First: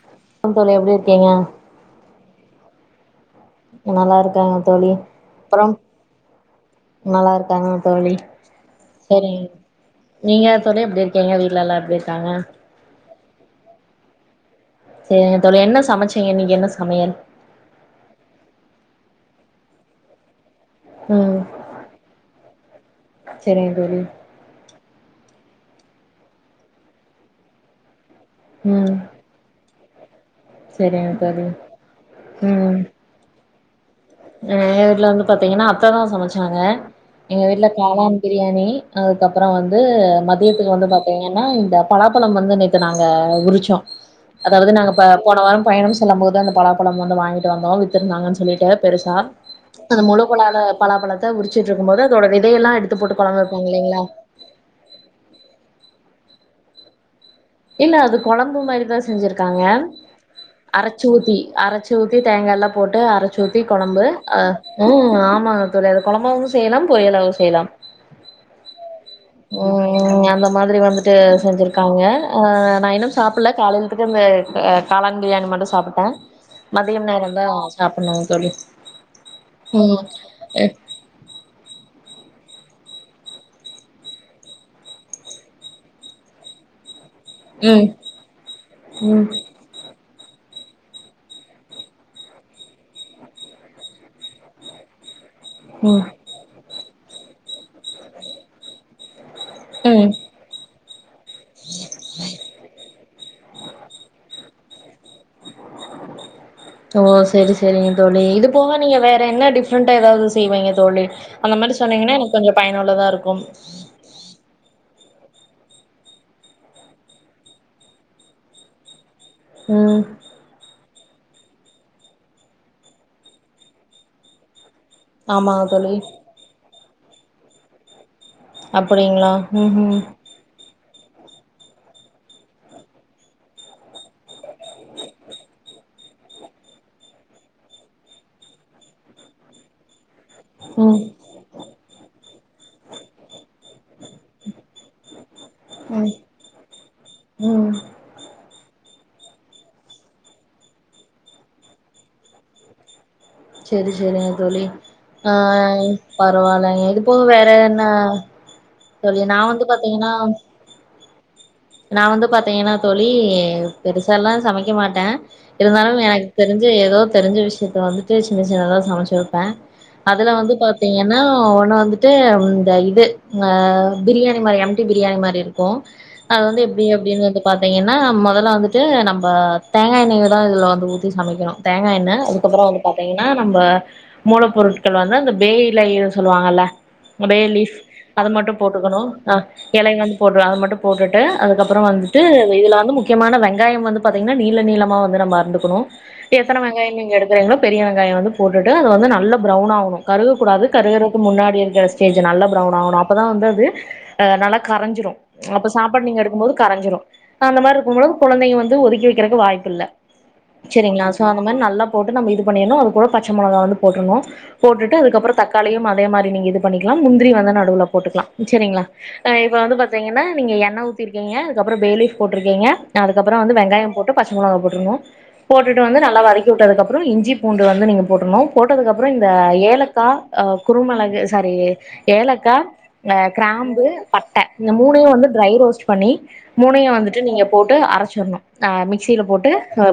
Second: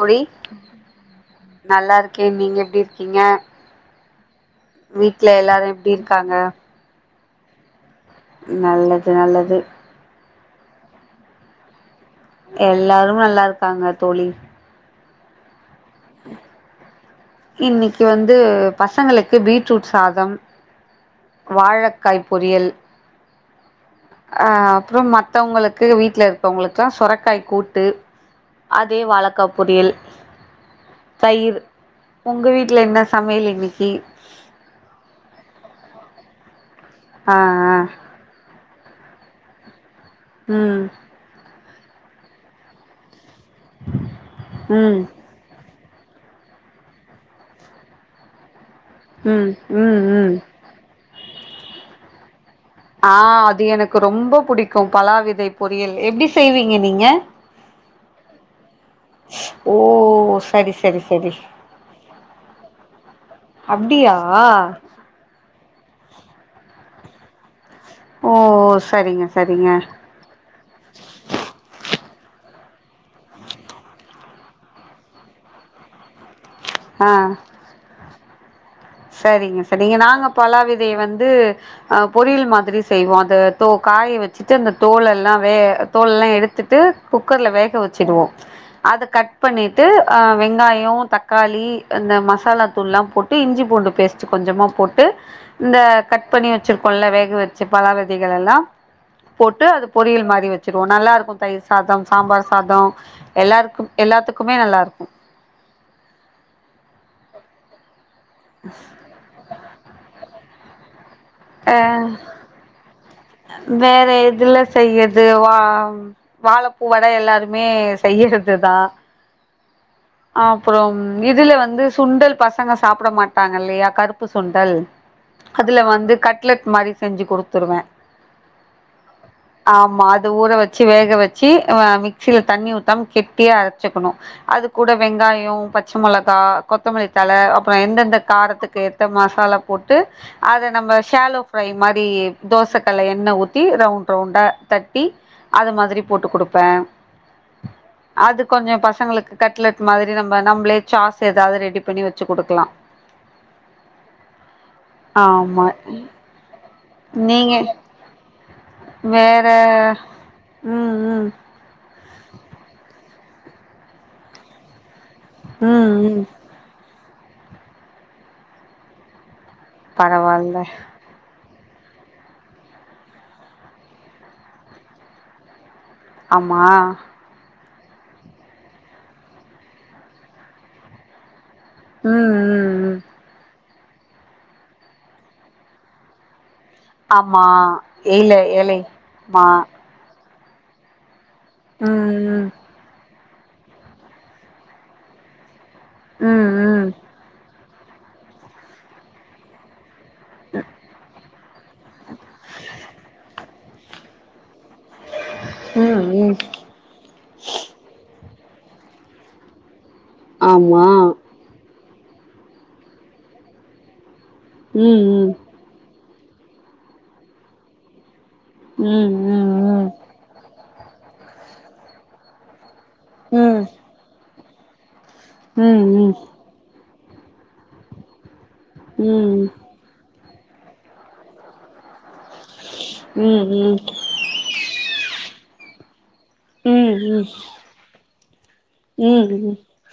தோழி கம் தோழி எப்டி இருக்கீங்க நல்லா இருக்கே நீங்க எப்டி இருக்கீங்க நல்லா இருக்காங்க தோழி வீட்ல அப்பறோ எல்லாரு எப்டி இருக்காங்க நல்லா இருக்காங்க தோழி நல்லது சரிங்க நல்லது நீங்க தோழி எப்டி இருக்கீங்க வீட்லலா எப்டி இருக்காங்க எல்லாரும் நல்லா இருக்காங்க தோழி சரிங்க தோழி என்ன சமைச்சிங்க இன்னைக்கு என்ன சமையல் இன்னைக்கு வந்து பசங்களுக்கு பீட்ரூட் சாதம் ம் வாழைக்காய் பொறியல் சரிங்க தோழி அ அப்றம் மத்தவங்களுக்கு வீட்ல இருக்கவங்களுக்குல்லா சுரைக்காய் கூட்டு ம் அதே வாழக்கா பொரியல் சரிங்க தோழி தயிர் உங்க வீட்ல என்ன சமையல் இன்னைக்கு அ எங்க வீட்ல வந்து பாத்தீங்கன்னா அத்த தா சமச்சாங்க ஆ எங்க வீட்ல ஆ காளான் பிரியாணி அதுக்கப்புறோம் வந்து மதியத்துக்கு ம் வந்து பாத்தீங்க ஏன்னா இந்த பலாப்பழம் வந்து நேத்து நாங்க உரிச்சோ அதாவது நாங்க ம் ப போன வாரம் பயணம் செல்லும் போதான் அந்த பலாப்பழம் வந்து வாங்கிட்டு வந்தோம் வித்திருந்தாங்கன்னு சொல்லிட்டு பெருசா ம் ம் அந்த முழு ம் கொளால பலா பழத்தை உரிச்சிட்டு இருக்கும்போது அதோட விதையெல்லாம் எடுத்து போட்டு குழம்பு வைப்போ இல்லைங்ளா பலாவிதை பொறியல் எப்டி செய்வீங்க நீங்க இல்ல அது குழம்பு மாரிதா செஞ்சிருக்காங்க ஓ சரி சரி அரச்சு சரி ஊத்தி அரச்சு ஊத்தி தேங்கா எல்லாம் போட்டு அரச்சு ஊத்தி குழம்பு அப்டியா உம் ஆமா ஒரு கொழம்பாவும் செய்லாம் பொரியலாவும் செய்லாம் ஓ சரிங்க சரிங்க அது மாதிரி வந்துட்டு செஞ்சுருக்காங்க நா இன்னும் சாப்ட்ல காலையிலத்துட்டு அந்த காளான் பிரியாணி மட்டும் சாப்டுன் மதியம் ஆ நேரோதான் சாப்டணும் தோழி சரிங்க சரிங்க ம் நாங்க பலாவிதைய வந்து பொரியல் மாதிரி செய்வோம் அந்த தோ காய வச்சுட்டு அந்த தோல எல்லாம் வே தோலெல்லாம் எடுத்துட்டு குக்கர்ல வேக ம் வச்சுடுவோம் அத ம் கட் பண்ணி டு வெங்காயோம் தக்காளி இந்த மசாலா தூள்லாம் போட்டு இஞ்சி பூண்டு பேஸ்ட் கொஞ்சமா போட்டு இந்த ம் கட் பண்ணி வச்சிருக்கோல வேக வச்சு பலாவிதைகள் எல்லா போட்டு அது ம் பொரியல் மாரி வச் ச்சுருவோ நல்லா இருக்கும் தயிர் சாதம் சாம்பார் சாதம் எல்லாருக்கும் எல்லாத்துக்குமே நல்லா இருக்கும் ஓ சரி சரிங்க தோழி இது போக நீங்க வேற என்ன டிஃப்ரெண்டா ஏதாவது செய்வீங்க தோழி அந்த மாரி அ சொன்னீங்கன்னா எனக்கு கொஞ்சம் பயனுள்ளதா இருக்கும் வேற எதுல செய்யது வா வாழைப்பூ வடை எல்லாருமே செய்றதுதா உம் அப்புறம் இதுல வந்து சுண்டல் பசங்க சாப்ட மாட்டாங்க இல்லையா கருப்பு சுண்டல் ஆமாங்க அதுல தோழி வந்து கட்லெட் மாரி செஞ்சு குடுத்துருவேன் அப்டிங்களா உம் ம் அது ஊற வச்சு வேக வச்சு மிக்சியில தண்ணி ஊத்தாம கெட்டிய அரச்சுக்கணும் அது கூட வெங்காயம் பச்ச மெளகா கொத்தமல்லித்தழ அப்றம் எந்தெந்த காரத்துக்கு ஏத்த மசாலா போட்டு அத நம்ம ம் ஷேலோ ஃப்ரை மாரி தோச கல்ள எண்ணெ ஊத்தி ரவுண்ட் ரவுண்டா தட்டி அது மாதிரி ம் போட்டு குடுப்பேன் ம் அது கொஞ்சோ பசங்களுக்கு கட்லெட் மாதிரி நம்ம நம்மளே சாஸ் ஏதாவது ரெடி பண்ணி வச்சு குடுக்கலா [inaudible] சரி சரிங்க தோழி ஆ ஆமா பரவாயில்லைங்க இது போக வேற நீங்க என்ன சொல்லு நா வந்து பாத்தீங்கன்னா உம் உம் நா வந்து பாத்தீங்கன்னா தோழி பெருசா எல்லா சமைக்க மாட்டே ம் இருந்தாலும் ம் எனக்கு தெரிஞ்ச ஏதோ தெரிஞ்ச விஷயத்த வந்துட்டு சின்ன சின்னதா சமச்சி வப்பே அதுல வந்து பரவால்ல பாத்தீங் ன்னா ஒன்னு வந்துட்டு இந்த இது அ பிரியாணி மாதி எம்டி பிரியாணி மாரி இருக்கு அது வந்து ஆமா எப்டி அப்டின்னு வந் து பாத்தீங்கன்னா மொதல்ல வந்துட்டு நம்ம தேங்கா எண்ணய தா இதுல வந்து ஊத்தி சமைக்கணு தேங்கா ம் எண்ணெ அதுக்கப்புற ம் ம் பாத்தீங்கன்னா நம்ம மூலப்பொருட்கள் வந்து அந்த பே இலைனு சொல்லுவாங்கல்ல பே ஆமா லீஃப் அது ஏல மட்டு ஏழை போட்டுக்கணு ஆ மா எலை வந்து போடு அத மட்டு போட்டுட்டு அதுக்கப்புற வந்துட்டு ம் வெயில வந்து முக்கியமான வெங்காயம் வந்து பாத்தீங்கன்னா நீள நீளமா வந்து நம்ம அறுந்துக்கணு ம் எத்தன ம் வெங்காயம் நீங்க எடுக் குறீங்களோ பெரிய வெங்காய வந்து போட்டு அது வந்து நல்ல ப்ரவ்ன் ஆகனு கருகக்கூடாது கருகுறதுக்கு முன்னாடி இருக்கிற ஸ்டேஜ் நல்லா ப்ரவுன் ஆகணு அப்போதா வந்து அது அ நல்லா கரஞ்சிரு அப்ப சாப்பாடு ம் நீங்க ம் எடுக்கும்போது கரஞ்சிரு அந்த மாரி இருக்கும்போது கொழந்தைங்க வந்து ஒதுக்கி வக்கிறதுக்கு வாய்ப்பு இல்ல ஆமா சரிங்களா அ அந்த மாதிரி நல்லா போட்டு நம்ம இது பண்ணிணு அது கூட பச்சமொளகா வந்து போட்றுனு போட்டுட்டு ம் அதுக்கப்புற தக் காளியும் அதே மாரி நீங்க இது பண்ணிக்கலா முந்திரி வந்து நடுவுல போட்டுக்கலா சரிங்களா ம் ம் அ இப்ப வந்து ம் பாத்தீங்கன்ன நீங்க எண்ணெ ஊத்திருக்கீங்க அதுக்கப்புற பே ஃலீப் போட்டுருக்கீங்க அதுக்கப்புற வந்து ம் ம் ம் ம் வெங்காயம் போட்டு பச் ச மொளகா போட்றுனு போட்டுட்டு ம் வந்து ம் ம் நல்லா வதக்கி விட்டதுக்கு அப்புற இஞ்சி பூண்டு வந்து நீங்க போட்றுனு போட்டதுக்கு அப்புற இந்த ஏலக்காய் அ குருமெளகு சாரி ஏல க்கா ம் கிராம்பு பட்ட இந்த மூணையு வந்து ட்ரை ரோஸ்ட் பண்ணி மூணையு வந்துட்டு நீங்க போட்டு அரச்சிரணு மிக்சில போட்டு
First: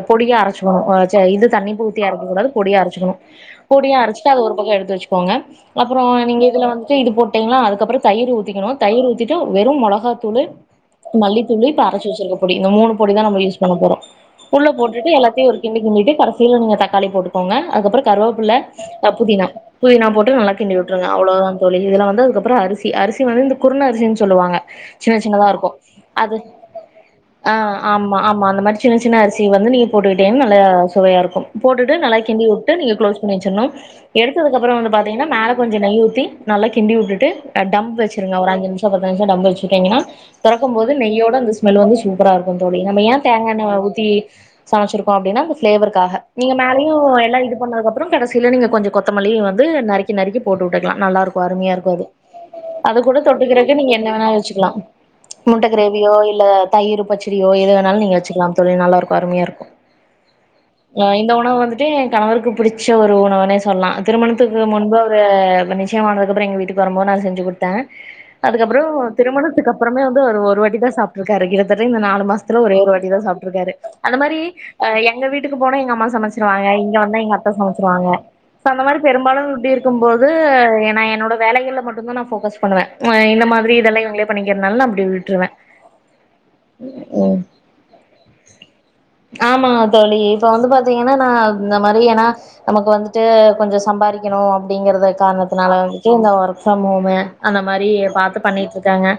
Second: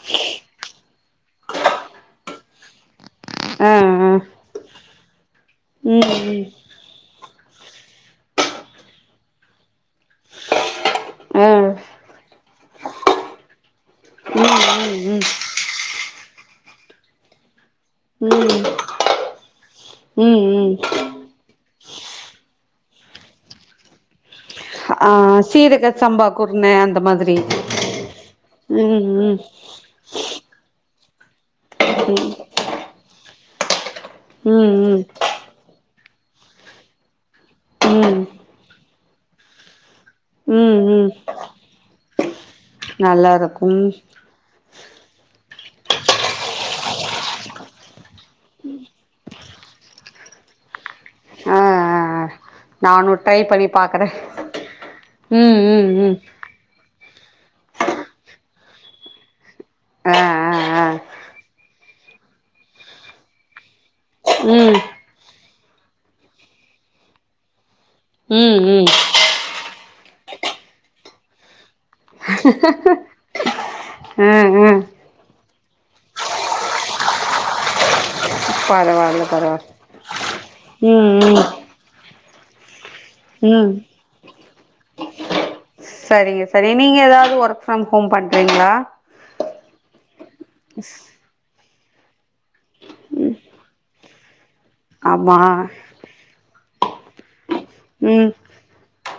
பொடியா அரைச்சிக்கணு ச இது தண்ணி ஊத்தி அரைக்ககூடாது பொடிய அரச்சிக்கணு பொடியா அரச்சிட்டு அது ம் ஒரு பக்க எடுத்து வச்சுக்கோங்க ம் அப்புற நீங்க ம் இதுல வந்துட்டு இது போட்டு ங்கள அதுக்கப்புற தயிர் ஊத்திக்கணு தயிர் ஊத்திட்டு வெறும் மொளகா தூளு ஆ ஆ ம் ம் ஆ மல்லித்தூளு இப்ப அரச்சி வச்சிருக்க பொடி இந்த மூணு பொடி தா நம்ம யூஸ் பண்ண போறோ உள்ள போட்டுட்டு எல்லாத்தையு ஒரு கிண்டு கிண்டிட்டு கடைசியில நீங்க தக்காளி போட்டுக்கோங்க அதுக்கப்புற ம் ம் கருவாப்புள்ள அ புதினா புதினா போட்டு நல்லா கிண்டி ம் விட் றனு அவ்ளோதா தோழி இதுல வந்து அதுக்கப்புற அரிசி அரிசி வந்து இந்த குருண அரிசின்னு சொல்லுவாங்க ஆ சின்ன சின்னதா இருக்கு சீரக சம்பா அது குருண அந்த மாதிரி ஆ ஆமா ஆமா அந்த மாரி ம் சின்ன ம் சின்ன ம் அரிசி வந்து நீ போட்டுக்கிட்டேன்னு நல்லா சுவையா இருக்கு போட்டுட்டு நல்லா கிண்டி ட்டு நீங்க க்ளோஸ் பண்ணி வச்சிர்னு ம் எடுத்ததுக்கப்புற வந்து பாத்திங்கன்ன மேல கொஞ்ச நெய் ஊத்தி நல்லா கிண்டி உட்டுட்டு அ டம் ம் வச்சிருங்க ஒரு அஞ்சு நிமிஷ பத்து நிமிஷம டம் வச்சுட்டீங்கன்னா தொறக்கும் ம் போது ம் நெய்யோட அந்த ஸ்மெல் வந்து சூப்பரா இருக்கு தோழி நம்ம ஏ நல்லா தேங்கா எண்ணய இருக்கும் ஊத்தி சமச்சிருக்கோ அப்டின்னா அந்த ஃபிளேவருக்காக நீங்க மேலயு எல்லா இது பண்ணதுக்கப் றோ கடசில நீங்க கொஞ்ச கொத்தமல்லி வந்து நறுக்கி நறுக்கி போட்டுவுட்டுக்கலா நல்லா இருக்கு ஆ அருமையா இருக்கு ஆ அது ஆ அது நானு கூட ட்ரை பண்ணி தொட்டுக்குறதுக்கு நீங்க பாக்குறே என்ன வேணாலு யூ லா ம் முட்ட ம் கிரேவியோ ம் இல் இல்ல தயிர் பச்சடியோ எது வேணாலு நீங்க வச்சுக்கலா தோழி நல்லாருக்கு அருமையா இருக்கு ஆ ஆ ஆ அ இந்த உணவு வந்துட்டு எ கணவருக்கு புடிச்ச ஒரு உணவுனே சொல்லலா திருமணத்துக்கு ம் முன்பு அவரு நிச்சயமானதுக்கப்புற எங்க வீட்டுக்கு வரும்போது நா செஞ்சு குடுத் தே ம் அதுக்கப்புற ம் திருமணத்துக்கு அப்புறமே வந்து ஒரு ஒரு வாட்டி தா சாப் டுருக்காரு கிட்டத்தட்ட இந்த நாலு மாசத்துல ஒரே ஒரு வாட்டி தா சாப்ட்ருக்காரு அந்த மாரி ம் ம் அ எங்க வீட்டுக்கு போனா எங்க அம்மா சமச்சிருவாங்க இங்க வந்தா எங்க அத்த சமச்சிருவாங்க சோ அந்த மாரி பரவால்ல பெரும்பாலு பரவால்ல இப்டி இருக்கும் போது எ நா ம் என்னோட ம் வேலைகள்ல மட்டும்தா நா ஃபோக்கஸ் பண்ணுவே அ இந்த ம் மாரி இதெல்லா இவுங்களே பண்ணிக்கிறதுனால நா அப்டியே விட்ருவே சரிங்க சரி நீங்க ஏதாவது ஒர்க் ஃப்ரம் ஹோம் பண்றீங்களா ஆமா தோழி இப்ப வந்து பாத்தீங்கன்னா நா இந்த மாரி ஏன்னா நமக்கு வந்துட்டு கொஞ்ச சம்பாரிக்குணு அப்டிங்கறத ஆமா காரணத்தினால இந்த ஒர்க் ஃப்ரம் ஹோமு அந்த மாரி ம் பாத்து பண்ணிட்டுருக்காங்க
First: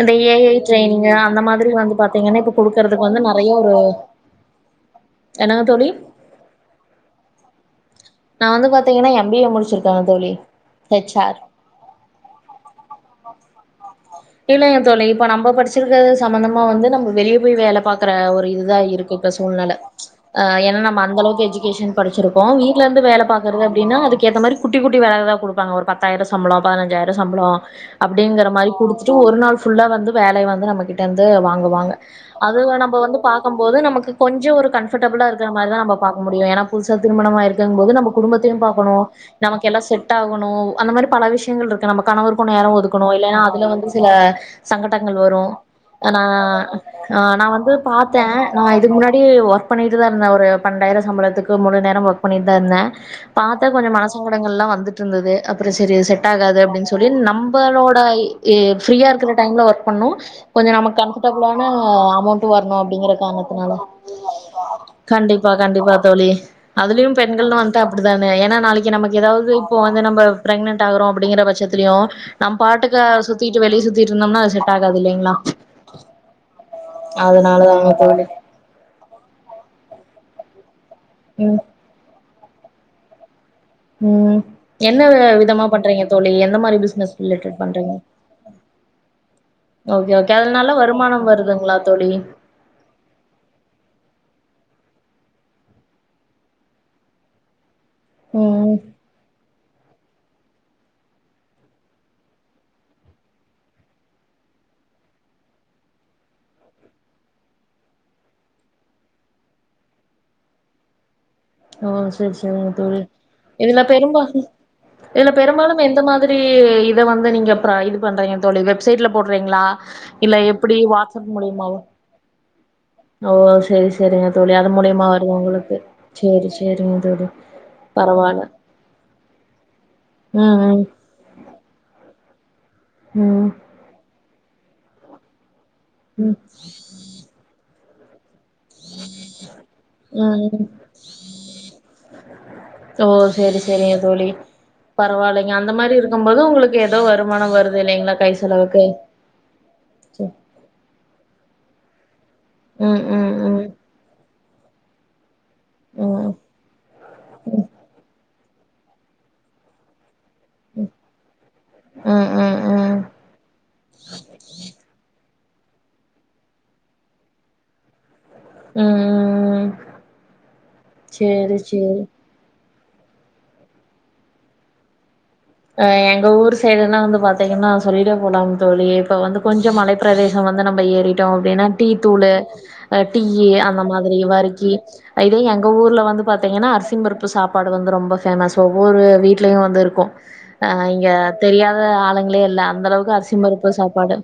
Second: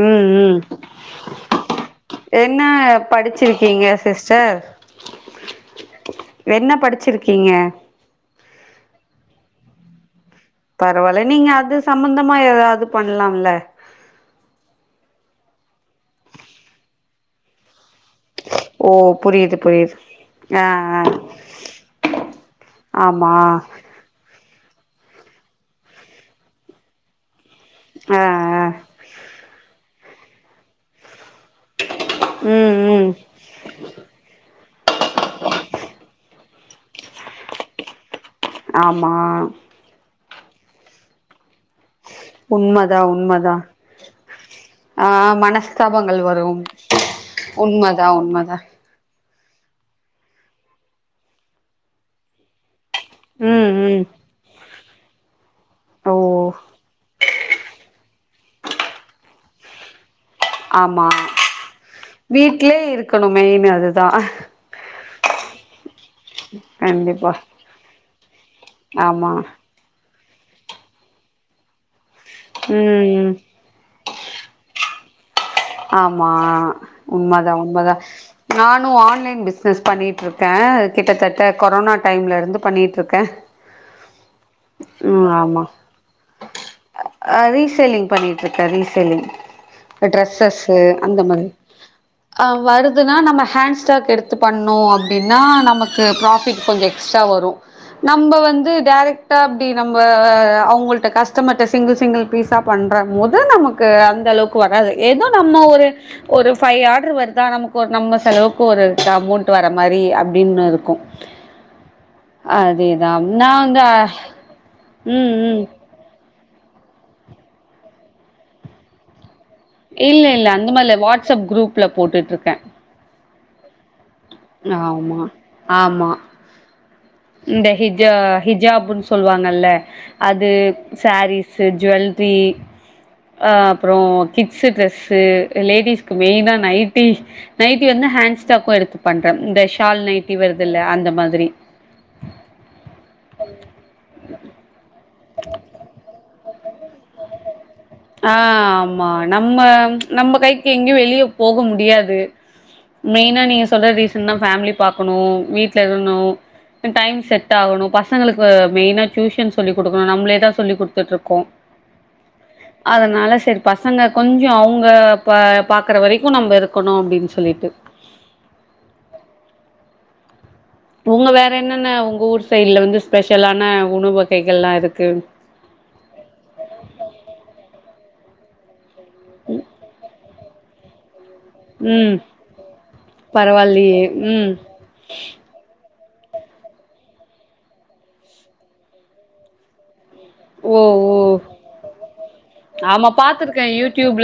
இந்த ம் ஏ ஐ ம் ட்ரைனிங்கு அந்த மாதிரி வந்து பாத்தீங்கன்னா இப்ப என்ன குடுக்குறதுக்கு வந்து நெறைய ஒரு படிச்சிருக்கீங்க சிஸ்டர் என்னங்க தோழி என்ன படிச்சிருக்கீங்க நா வந்து பாத்தீங்கன்னா எம் பி ஏ முடிச்சிருக்கே தோழி ஹெச் பரவால்ல ஆர் நீங்க அது சம்பந்தமா ஏதாவது பண்ணலாம்ல இல்லைங்க தோழி இப்ப நம்ம படிச்சிருக்க சம்பந்தமா வந்து நம்ம வெளிய போய் வேல பாக்குற வொர் இதுதா ஓ இருக்கு இப்ப புரியுது சூழ்நெல புரியுது ஆ ஏன்ன நம்ம அந்தளவுக்கு எஜுகேஷன் படிச்சிருக்கோ வீட்ல இருந்து வேல ஆமா பாக்குறது அப்டின்னா அதுக்கு ஏத்த மாரி குட்டி குட்டி வேல தா குடுப்பாங்க ஒரு பத்தாயிர சம்பளோ பதனஞ்சாயிரோ சம்பளோ ஆ அப்டிங்கற ஆ மாரி குடுத்து ஒரு நாள் ஃபுல்லா வந்து வேலை வந்து நம்மகிட்டருந்து வாங்குவாங்க அது வ ம் நம்ம ம் வந்து பா போது நமக்கு கொஞ்ச ஒரு கம்பஃப்ர்டபுளா இருக்க மாரி தா நம்ம பாக்க முடியு ஏன்னா புதுச திருமணமாயிருக்கும் போது நமக் குடும்பத்தையு பாக்கணு ஆமா நமக்கு எல்லா செட்டாகணு அந்த மாரி பல விஷயங்கள் இரு நம்ம கணவருக்கு நேரோ உண்மதா ஒதுக்கணு இல்லன்னா உண்மதா அதுல வந்து சில ஆ சங்கட்டங்கள் வரு மனஸ்தாபங்கள் நா வரும் ஆ நா வந்து உண்மதா பாத்தே உண்மதா நா இதுக்கு முன்னாடி ஒர்க் ஒர்க் பண்ணிட்டு தா இருந்தே ஒரு பண்டாயிருவ சம்பளத்துக்கு முழு நேரம் ஒர்க் பண்ணிட்டு தா இருந்தே பாத்தே ம் கொஞ்ச ம் மனச சாங்கடங்கள் எல்லா வந்துட்டு இருந்தது அப்ரோ சரி இது ஓ செட் ஆகாது அப்டின்னு சொல்லி நம்பளோட இ ஃப்ரீயா இருக்கற டைம்ல ஒர்க் பண்ணு கொஞ்சம நமக்கு ஆமா கம்ஃபர்டபிளாண அமௌண்ட்டு வரணு வீட்லே அப்டிங்கற இருக்கணு மெயின் காரணத்தினால அதுதா கண்டிப்பா கண்டிப்பா தோழி அதுலயும் கண்டிப்பா பெண்கள்னு வந்துட்டா அப்டித்தானே ஏன்னா நாளைக்கு நமக்கு ஆமா ஏதாவது இப்போ வந்து நம்ம பிரெக்னட் ஆகறோ அப்டிங்கிற பட்சத்திலு நம் பாட்டுக்கு ம் சுத் வெளிய சுத்திட்ருந்தோம்ன்னா அது செட் ஆகாது இல்லீங்ளா ஆமா உண்மதா உண்மதா தோழி நானு ஆன்லைன் பிஸ்னஸ் பண்ணிட்டுருக்கே கிட்டத்தட்ட ம் கொரோனா டைம்லருந்து பண்ணிட்டுருக்கே ம் என்ன விதமா பண்றீங்க தோழி எந்த மாரி பிசினஸ் அ ரிலேடட்டா ரீசேலிங் பண்ணிட்டுருக்க ரீசெல்லிங் ஓகே ஓகே அத்ல நல்ல வருமானம் வருதுங்களா தோழி அ வருதுன்னா நம்ம ஹேண்ட்ஸ்டாக் எடுத்து பண்ணோ அப்டின்னா நமக்கு ப்ராஃபிட் கொஞ்சொ எக்ஸ்ட்ரா வரு நம்ம ம் வந்து ம் டேரக்ட் ட்டா அப்டி நம்ப அவுங்கள்ட கஷ்டம்ர்டா சிங்கிள் சிங்கிள் பீஸா பண்ற போது நமக்கு கு அந்த அளவுக்கு வராது ஏதோ நம்ம ஒரு ஒரு ஃபைவ் ஆர்டரு வருதா நமக்கு ஒரு நம்ம செலவுக்கு ஒரு அமௌண்ட் வர மாரி அப்டின்னு இருக்கு ஓ சேரி சேரிங் தோழி அதேதா நா இதுல வந்து பெரும்பால் இதுல ம் ம் பெரும்பாலு இப்ப எந்த மாதிரி இத வந்து நீங்க இது பண்றீங்க தோழி வெப்சைட்ல போடுறிங்களா இல்ல இல்ல அந்த மாரி இல வாட்ஸ்அப் குரூப்ல போட்டுட்டு இருக்கே ஓ சேரி செரிங்க தோழி அது மூலியமா ஆமா வருது உங்களுக்கு ஆமா செரி செரிங்க தோழி இந்த ஹிஜா பரவால்ல ஹிஜாப்ன்னு சொல்லுவாங்கல்ல அது ம் ம் சேரீஸ்சு ஜுவல்லரி ம் அ அப்ரோ கிட்ஸ் ட்ரெஸ்சு லேடிஸ்க்கு ம் மெயின்னா நைட்டி நைட்டி வந்து ஹேண்ட்ஸ் ஸ்டாக்கு எடுத்து பண்றே இந்த ஷால் நைட்டி ம் ம் வருதுல்ல அந்த மாரி ஓ சேரி சேரிங்க தோழி பரவாயில்லைங்க அந்த மாரி இருக்கும் போது உங்களுக்கு ஏதோ வருமானோ வருது இல்லைங்களா கை ஆ செலவுக்கு ஆமா நம்ம நம்ம கைக்கு எங்கையு வெளியே போக முடியாது ம் ம் மெயினா ம் நீங்க ம் சொன்ன சொல்ல ரிசான்னா பேமிலி பாக்னு வீட்ல ம் இருகுனு டைம் செட்டா ஆகணு செட் பசங்களுக்கு மெயினா டியூஷன் சொல்லி கொடுக்கணு நம்மளேதா சொல்லி் கொடுத்துட்ருக்கோ ம் ம் ம் அதனால சேரி பசங்க கொஞ்சோ அவ்ங்க பாக்குற வரைக்கு நம்ப இருக்கணு அப்டின்னு சொல்லிட்டு ஆஆஆ ஒங்க வேற என்னன்ன உங்க ஊர் சைட்ல வந்து ஸ்பெஷலான உணவு வகைகள் ல் லா இருக்கு எங்க ஊர் சைடு எல்லா வந்து பாத்தீங்கன்னா சொல்லிட்டே போலாம் தோழி இப்ப வந்து கொஞ்சம் மலை ப்ரதே வந்து நம்ம ஏறிடோ அப்டின்னா டீ ம் தூளு டீ அந்த பரவாயில்லையே மாதிரி ம் வறுக்கி இதே எங்க ஊர்ல வந்து பாத்தீங்கன்னா அரிசி பருப்பு சாப்பாடு வந்து ரொம்ப பேமஸ் ஒவ்வொரு வீட்லையு வந்து இருக்கு அ ஓ இங்க ஓ தெரியாத ஆளுங்களே இல்ல அந்தளவுக்கு அரிசி பருப்பு சாப்பாடு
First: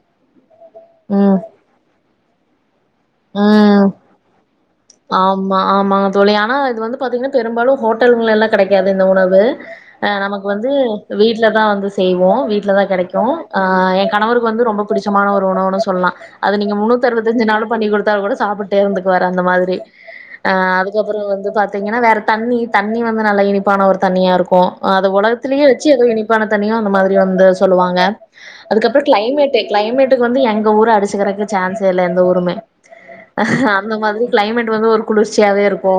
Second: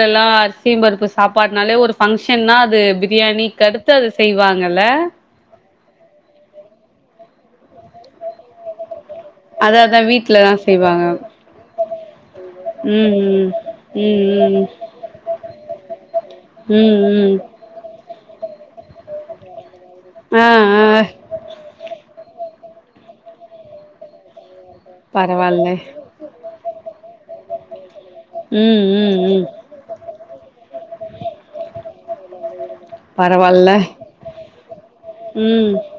சியு பருப்பு ம் சாப்பாடு னாலே ஒரு ஃபங்க்ஷ்ன்னா அது பிரியாணிக்கு ம் அடுத்து அது செய்வாங்கல ஆமா ஆமாங்க தோழி ஆனா இது வந்து பாத்தீங்கன்னா பெரும்பாலு ஹோட்டல்கலெல்லா கெடைக்காது இந்த உணவு அத அதா ஆ நமக்கு வீட்லதா வந்து செய்வாங்க வீட்ல தா வந்து செய்வோ வீட்லதா கெடைக்கு ம் ஆ எ கணவருக்கு ம் ம் வந்து ரொம்ப புடிச்சமான ஒரு உணவு ன்னு சொல்லா அது நீ ங்க ம் ம் முன்னூத் ம் அறுவத்தஞ்சு நாளு பண்ணி கொடுத்தாலு கூட சாப்ட்டே இருந்துக்குவாரு அந்த மாதிரி ஆ அ அதுக்கு ஆ அப்புறோ வந்து பாத் ஏன்னா வேற தண்ணி தண்ணி வந்து நல்லா இனிப்பான ஒரு தண்ணியா இருக்கு அது உலகத்திலேயே பரவால்ல ச்சி எது இனிப்பான தண்ணியோ அந்த மாதிரி வந்து சொல்லுவாங்க ம் அதுக்கப்புரோ ம் ம் கிளைமேட்டு கிளைமேட்டுக்கு வந்து எங்க ஊரு அடிச்சிகிறக்கு சான்ஸே இல்ல எந்த ஊருமே பரவால்ல அந்த மாதிரி க்ளைமேட் வந்து ஒரு குளிர்ச்சியாவே ம் இருக்கு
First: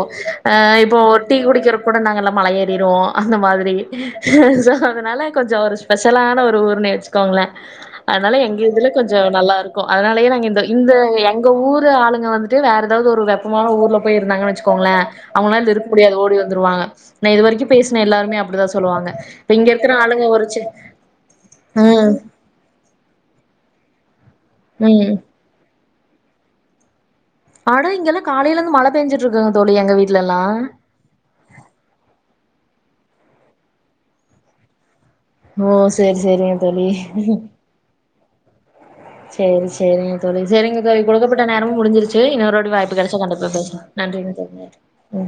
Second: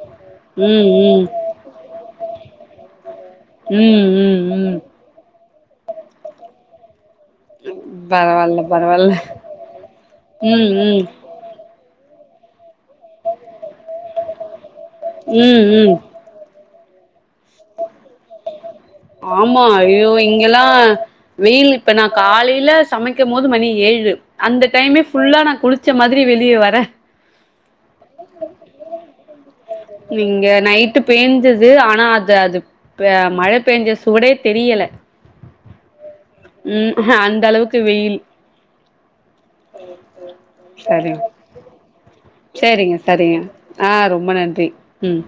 அ ம் இப்போ ஒரு ம் டீ குடிக்கிறப் போ கூட நாங்க எல்லா மல ஏறிருவோ அந்த மாதிரி ம் ம் ம் அதனால கொஞ்சோ ஒரு ஸ்பெஷல்லான ஒரு ஊருனே வச்சுக்கோங்களே அதனால எங்க பரவால்ல இதுல பரவால்ல கொஞ்சோ நல்லா இருக்கு அதனாலயே நாங்க ம் இந்த ம் உங்க ஊரு ஆளுங்க வந்துட்டு வேற ஏதாவ்து ஒரு வெப்பமான ஊர்ல போயி இருந்தாங்கன்னு வச்சுக்கோங்களே ம் அவ்ங்களால இருக்க ம் முடியாது ஓடி வந்துருவாங்க நா இது வரைக்கு பேசின எல்லாருமே அப்டிதா சொல்லுவாங்க இப்ப ஆமா இங்க இருக்கிற ஐயோ ஆளுங்க ஒரு சி இங்கல்லா வெயில் இப்ப நா ம் கா காலையில சமைக்கும் போது மணி ஏழு அந்த டைமே ம் ஃபுல்லா நா குளிச்ச மாதிரி வெளிய வரே ஆனா இங்கல்லா காலையில இருந்து மழ பெஞ்சிட்டு இருக்குங்க தோழி எங்க வீட்லல்லா இங்க நைட்டு பேஞ்சது ஆனா அது அது மழ பெஞ்ச சுவடே தெரியல ஓ சேரி சேரிங்க தோழி ம் அந்த அளவுக்கு வெயில் சேரி சேரிங்க தோழி சேரிங்க தோழி சரிங்க குடுக்கப்பட்ட நேரமு முடிஞ்சிருச்சு ச்சு இன்னொரு‌ வாட்டி சரிங்க வாய்ப்பு கிடச்சா சரிங்க கண்டிப்பா பேசலா ஆ ரொம்ப நன்றிங்க நன்றி தோழி ம்